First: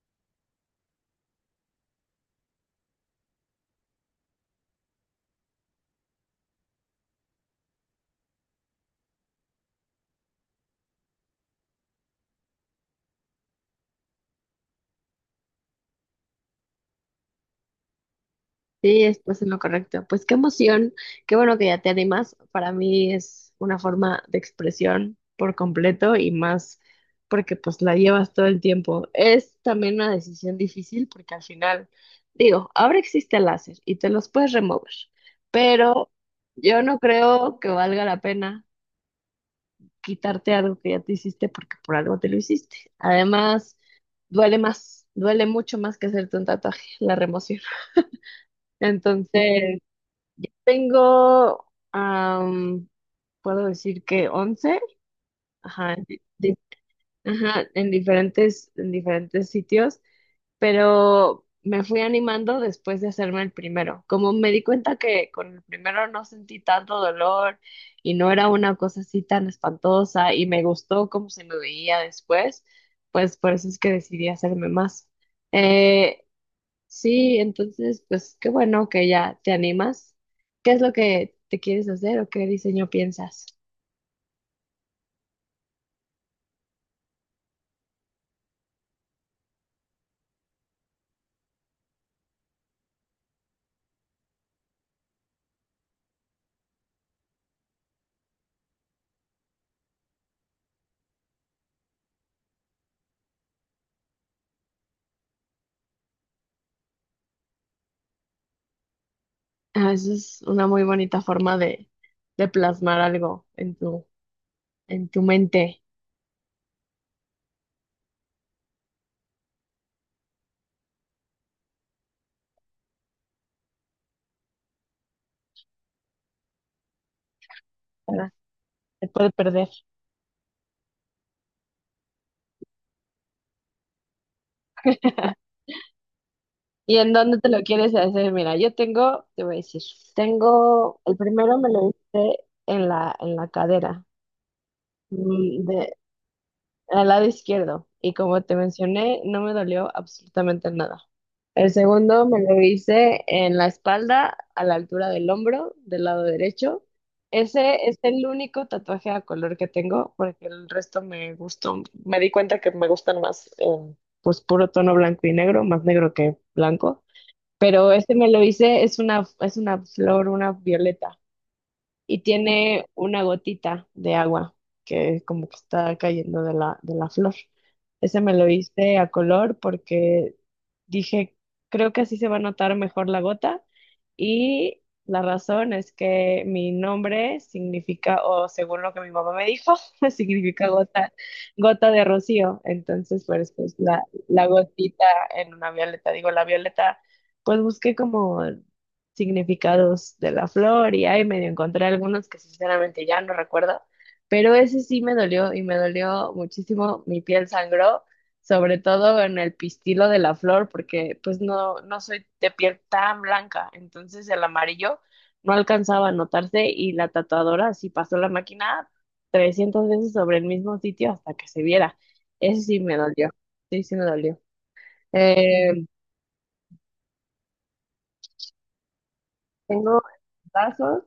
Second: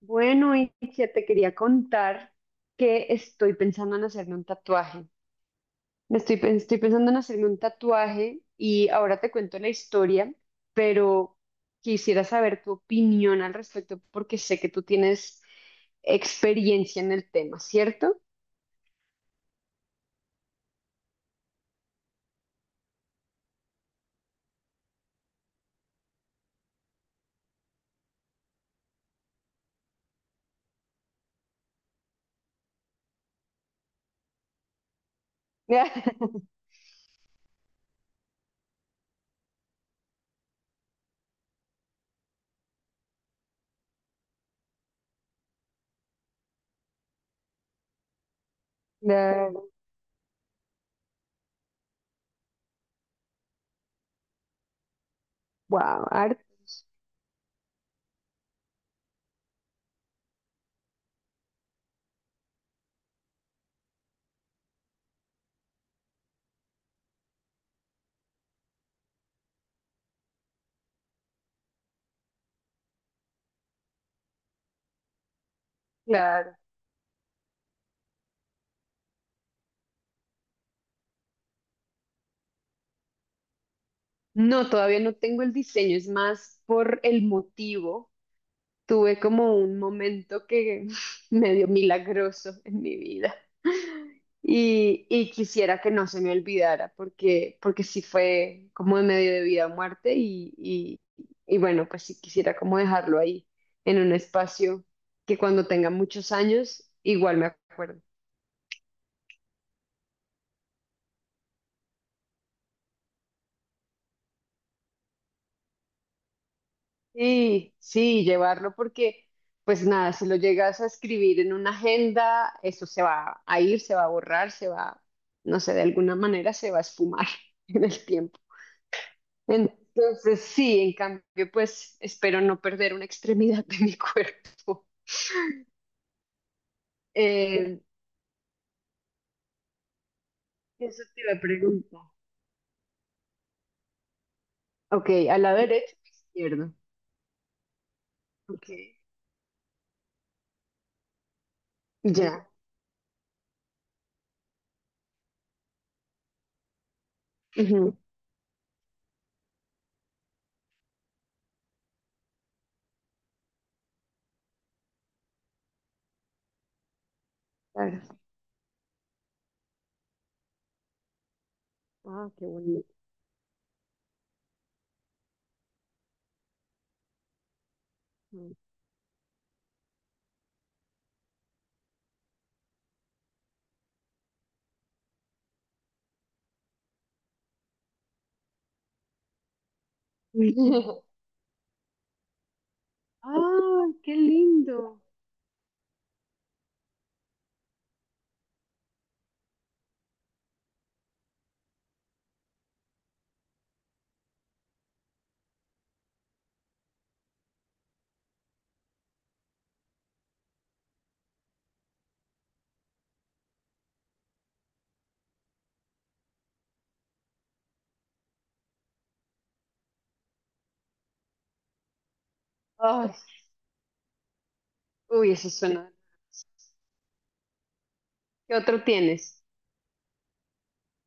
Bueno, y que te quería contar que estoy pensando en hacerme un tatuaje. Me estoy, estoy pensando en hacerme un tatuaje y ahora te cuento la historia, pero quisiera saber tu opinión al respecto porque sé que tú tienes experiencia en el tema, ¿cierto? Sí, estás en lo correcto. Pues qué emoción, qué bueno que ya te animas. Para mí es una forma de expresión por completo y más porque pues la llevas todo el tiempo. Es también una decisión difícil porque al final, digo, ahora existe el láser y te los puedes remover, pero yo no creo que valga la pena quitarte algo que ya te hiciste porque por algo te lo hiciste. Además, duele más, duele mucho más que hacerte un tatuaje, la remoción. Claro. Entonces. Tengo, am, puedo decir que once. Ajá, en Wow, arte, ajá, en diferentes sitios, pero me fui animando después de hacerme el primero. Como me di cuenta que con el primero no sentí tanto dolor y no era una cosa así tan espantosa y me gustó cómo se me veía después, pues por eso es que decidí hacerme más. Eh, claro. Sí, entonces, pues qué bueno que ya te animas. ¿Qué es lo que te quieres hacer o qué diseño piensas? No, todavía no tengo el diseño, es más por el motivo. Tuve como un momento que medio milagroso en mi vida. Y quisiera que no se me olvidara porque sí fue como de medio de vida o muerte y bueno, pues sí quisiera como dejarlo ahí en un espacio que cuando tenga muchos años igual me acuerdo. Ah, eso es una muy bonita forma de plasmar algo en tu mente, Sí, sí, llevarlo porque pues nada, si lo llegas a escribir en una agenda, eso se va a ir, se va a borrar, se va, no sé, de alguna manera se va a esfumar en el ¿verdad? tiempo. Te puede perder. Entonces, sí, en cambio, pues espero no perder una extremidad de mi cuerpo. ¿Y en dónde te lo Eh, quieres hacer? Mira, yo tengo, te voy a decir, tengo, Eso el te iba a primero me lo preguntar. hice en la cadera. Ok, ¿a la Mm, de- derecha o izquierda? Al lado izquierdo y como te Ok, mencioné, no me dolió absolutamente nada. El segundo me ya. lo hice en la espalda, a la altura del hombro, del lado derecho. Ese Ujú, es el único tatuaje a color que tengo porque el resto me gustó. Me di cuenta que me gustan más, pues puro tono blanco y negro, más negro que blanco. Pero este claro. me lo hice, es una flor, una violeta y Ah, qué tiene bonito. una gotita de agua que como que está cayendo de la flor. Ese me lo hice a color porque, dije, creo que así se va a notar mejor la gota y la razón es que mi nombre significa, o según lo que mi mamá me dijo, significa gota, gota de rocío. Entonces, pues Ah, la, qué la lindo. gotita en una violeta, digo, la violeta, pues busqué como significados de la flor y ahí medio encontré algunos que sinceramente ya no recuerdo, pero ese sí me dolió y me dolió muchísimo, mi piel sangró sobre todo en el pistilo de la flor, porque pues no, no soy de piel tan blanca, entonces el amarillo no alcanzaba a notarse y la tatuadora sí pasó la máquina 300 veces sobre el mismo sitio hasta que se viera. Eso sí me Ay, dolió, sí, sí me dolió. uy, eso Eh, suena. ¿Qué otro tienes? Tengo brazos,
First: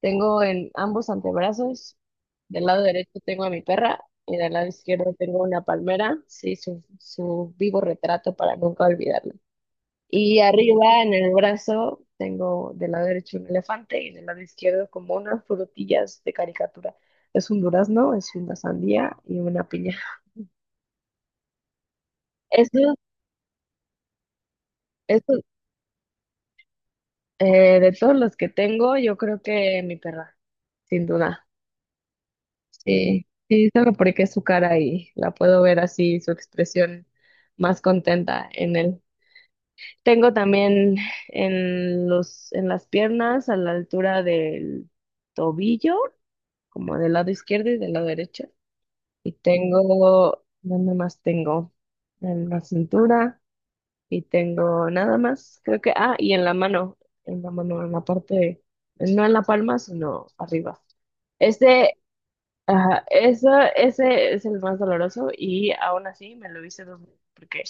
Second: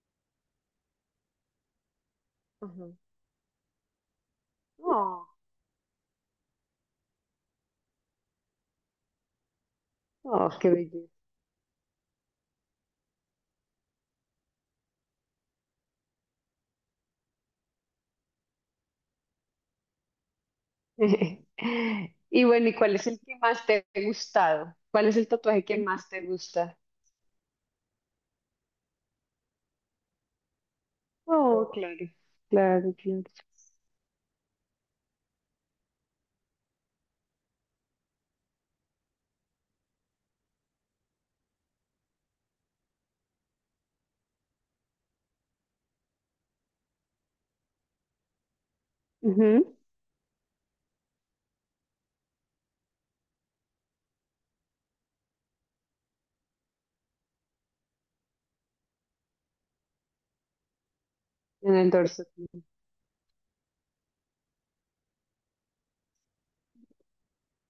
tengo en ambos antebrazos, del lado Ajá. derecho tengo a mi perra y del lado izquierdo Oh, tengo una palmera, sí, su vivo retrato para nunca olvidarlo. Y oh, qué arriba belleza. en el brazo tengo del lado derecho un elefante y del lado izquierdo como unas frutillas de caricatura. Es un durazno, es una sandía y una piña. Y bueno, ¿y Eso, cuál es el que más te ha gustado? ¿Cuál es el eso, tatuaje que más te gusta? De todos los que tengo, yo creo que mi perra, sin duda. Oh, claro, claro, claro. Sí, sí, solo porque es su cara y la puedo ver así, su expresión más contenta en él. Tengo también en las piernas, a la altura del tobillo, como del lado izquierdo y del lado derecho. Y Ujú. tengo, ¿dónde más tengo? En la cintura y tengo nada más, creo que, y en la mano, en la parte, no en la palma, sino arriba. En el Ese, dorso, claro. ajá. Ese es el más doloroso y aún así me lo hice dos veces porque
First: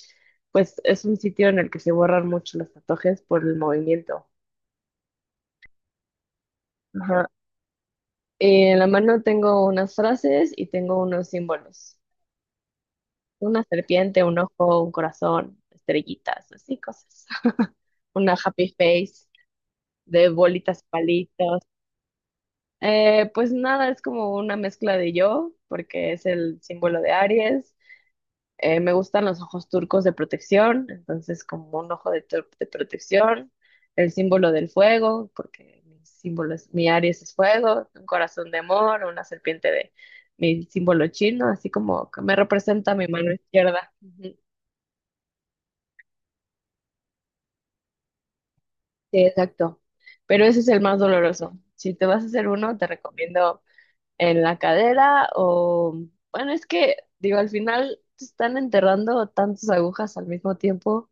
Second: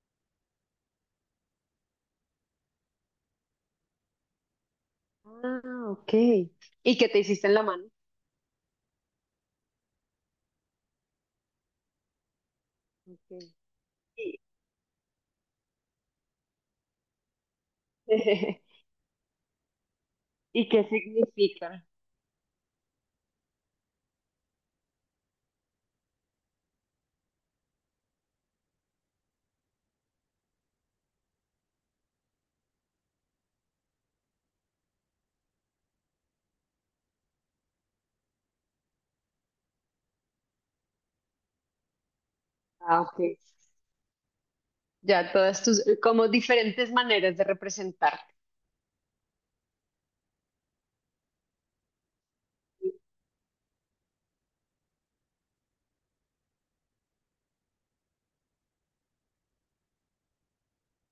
pues es un sitio en el que se borran mucho los tatuajes por el movimiento. Ah, ok. ¿Y qué te Ajá. hiciste en la mano? Y en la mano tengo unas frases y tengo unos símbolos. Ok. Una serpiente, un ¿Y, ojo, un corazón, estrellitas, así cosas. Una happy face de ¿Y bolitas, qué palitos. significa? Pues nada, es como una mezcla de yo, porque es el símbolo de Aries. Me gustan los ojos turcos de protección, entonces como un ojo de protección, el símbolo del fuego, porque mi Aries es fuego, un corazón de amor, una serpiente de mi símbolo chino, así como que me representa Ah, mi ok. mano izquierda. Ya todas tus, como diferentes maneras de representarte. Sí, exacto. Pero ese es el más doloroso. Si te vas a hacer uno, te recomiendo en la cadera o, bueno, es que, digo, al final te están enterrando tantas agujas al mismo tiempo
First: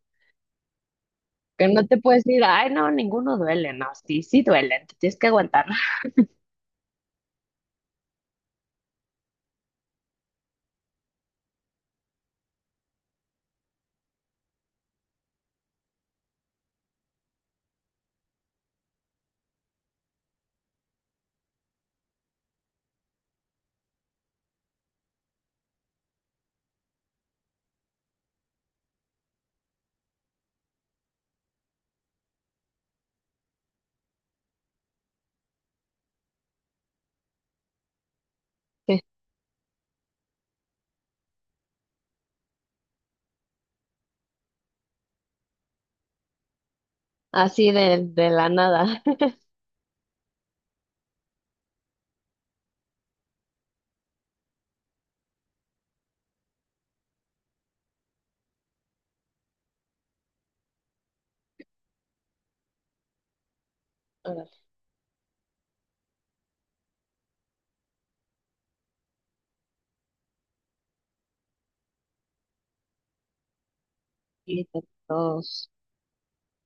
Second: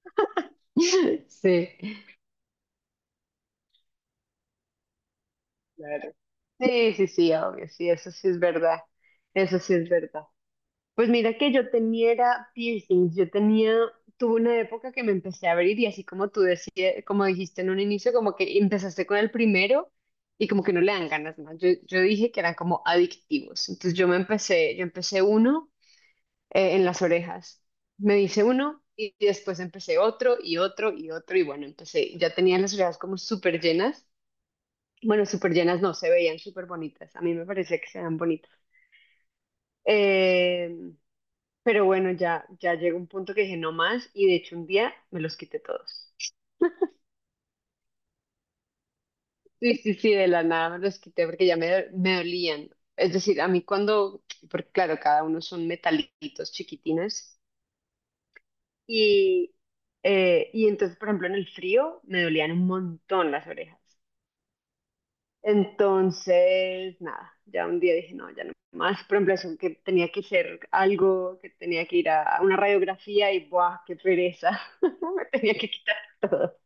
que Sí, no te puedes decir, ay, no, ninguno duele. No, sí, sí duelen, te tienes que aguantar. claro. Sí, sí, sí, obvio, sí, eso sí es verdad. Eso sí es verdad. Pues mira que yo tenía era piercings, tuve una época que me empecé a abrir y así como tú decías, como dijiste en un inicio, como que empezaste con el primero y como que no le dan ganas más. Yo dije que eran como adictivos, entonces yo empecé uno, en las orejas, me hice uno y después empecé otro y otro y otro y bueno, empecé, ya tenía las orejas como súper llenas, bueno, súper llenas no, se veían súper bonitas, a mí me parecía que se veían bonitas. Em, pero bueno, ya, llegó un punto que dije no más y de hecho un día me los quité todos. Así de la nada. Sí, sí, sí, de la nada me los quité porque ya me dolían. Es decir, porque claro, cada uno son metalitos chiquitines y, y entonces, por ejemplo, en el frío me dolían un montón las orejas. Órale, Entonces, nada, ya un día dije, no, ya no más. Por ejemplo, eso que tenía que hacer algo, que tenía que ir a una radiografía y, ¡buah, qué pereza! y Me tenía todos. que quitar todo.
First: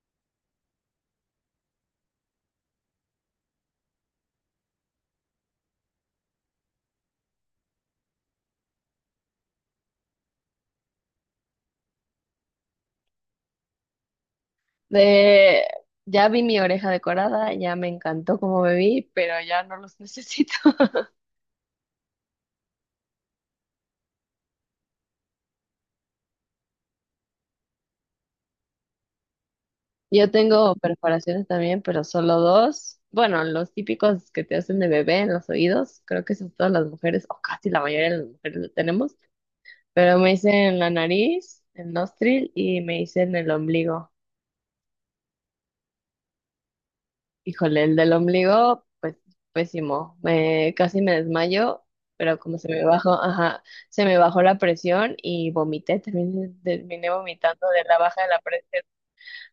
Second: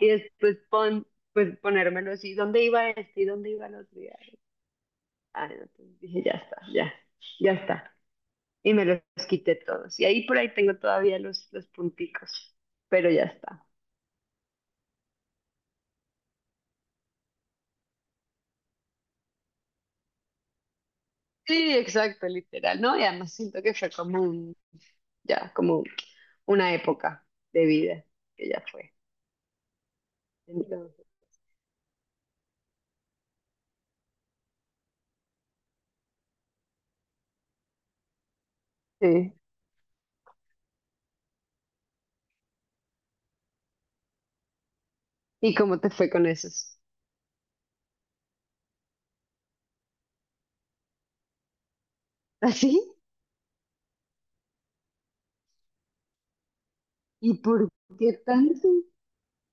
Y después pues ponérmelo así, ¿dónde iba este y dónde iba el otro? Y, ay, ah, no, pues, dije, ya está, ya, ya está. Y me los quité todos. Y ahí por ahí tengo todavía los punticos, pero ya está. De, ya vi mi oreja decorada, ya me encantó como me vi, pero ya no los necesito. Sí, exacto, literal, ¿no? Y además siento que fue como un, ya, como una época de vida que ya fue. Yo tengo Entonces, perforaciones también, pero solo dos. Bueno, los típicos que te hacen de bebé en los oídos, creo que son todas las mujeres, o casi la mayoría de las mujeres lo tenemos, sí. pero me hice en la nariz, el nostril y me hice en el ombligo. ¿Y cómo te fue con esos? Híjole, el del ombligo, pues pésimo. Casi me desmayo, pero como se ¿Así? me bajó, ajá, se me bajó la presión y vomité, terminé ¿Y vomitando por de la qué baja de la tanto? presión.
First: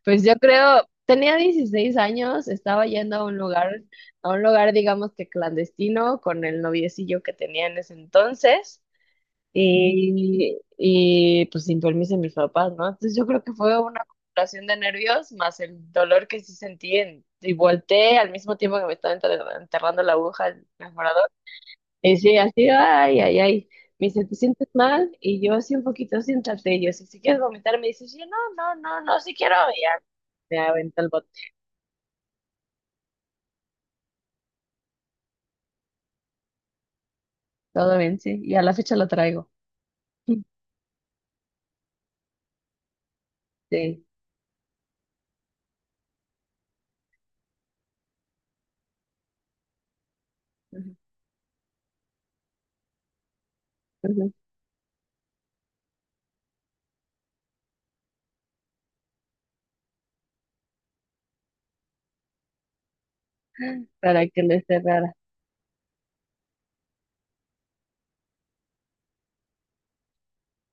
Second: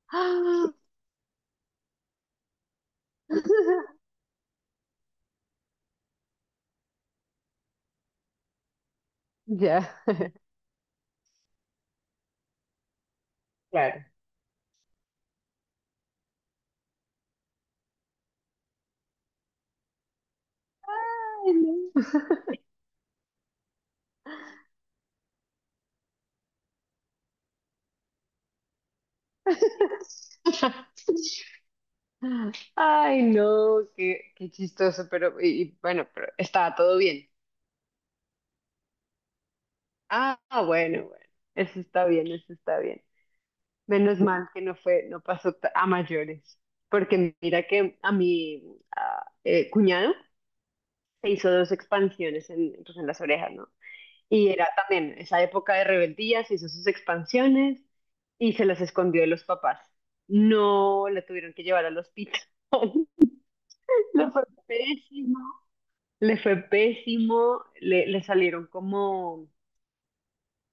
Pues yo ¡Ah! creo, tenía 16 años, estaba yendo a un lugar, a un lugar, digamos que clandestino, con el noviecillo que tenía en ese entonces, Ya. y pues sin permiso de mis papás, ¿no? Entonces yo creo que fue una Claro. acumulación de nervios más el dolor que sí sentí y volteé al mismo tiempo que me estaba enterrando la aguja en Ay, no. y sí, así, ay, ay, ay. Me dice, ¿te sientes mal? Y yo, sí, un poquito, siéntate. Y yo, si, si quieres vomitar, me dice, sí, no, no, no, no, si quiero. Y ya, me aventó el bote. Ay, no, qué chistoso, pero y bueno, pero estaba todo bien. Todo bien, sí. Y a la fecha lo traigo. Ah, bueno, bueno, eso está bien, eso está bien. Sí. Menos mal que no fue, no pasó a mayores, porque mira que a mi cuñado Ujú, se hizo dos expansiones pues, en las orejas, ¿no? ujú, Y era también esa época de rebeldía, se hizo sus expansiones y se las escondió de los papás. No la tuvieron que llevar al hospital. para Le que fue no esté rara. pésimo, le fue pésimo, le salieron como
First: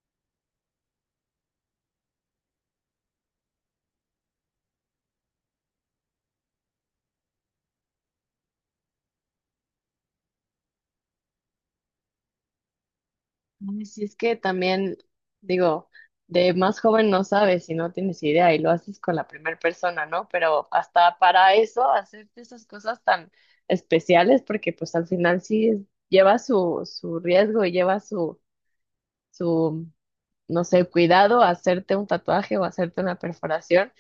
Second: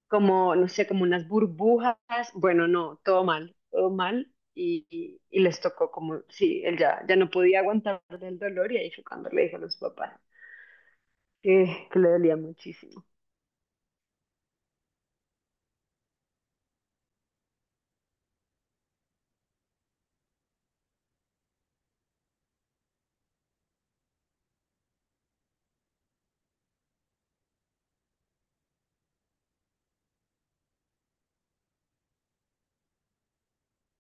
no sé, como unas burbujas. Bueno, no, todo mal, todo mal. Y les tocó como, sí, él ya, no podía aguantar el dolor y ahí fue cuando le dijo a los papás que le dolía muchísimo. Ay, sí, es que también, digo, de más joven no sabes y no tienes idea y lo haces con la primera persona, ¿no? Pero hasta para eso, hacerte esas cosas tan especiales, porque pues al final sí lleva su riesgo y lleva su, no sé, cuidado a hacerte un tatuaje o hacerte una perforación,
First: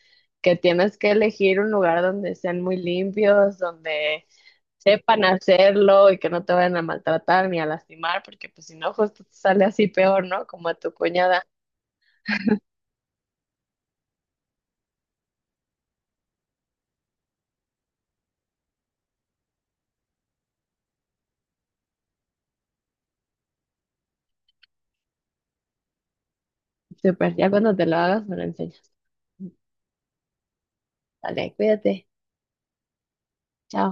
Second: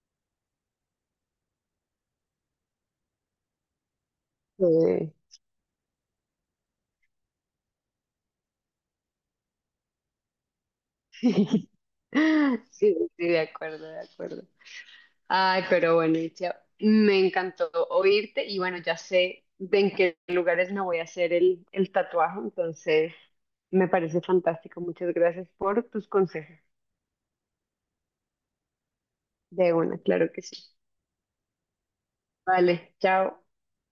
que tienes que elegir un lugar donde sean muy limpios, donde Sí. sepan hacerlo y que no te vayan a maltratar ni a lastimar, porque pues si no, justo te sale así peor, ¿no? Como a tu cuñada. Sí, sí, sí, de acuerdo, de acuerdo. Ay, pero bueno, Itzia, me encantó oírte y bueno, ya sé de en qué lugares me voy a hacer el tatuaje, entonces me parece fantástico. Muchas gracias por tus consejos. Súper, ya cuando te lo hagas me lo enseñas. De una, claro que sí. Dale, cuídate. Vale, chao. Chao.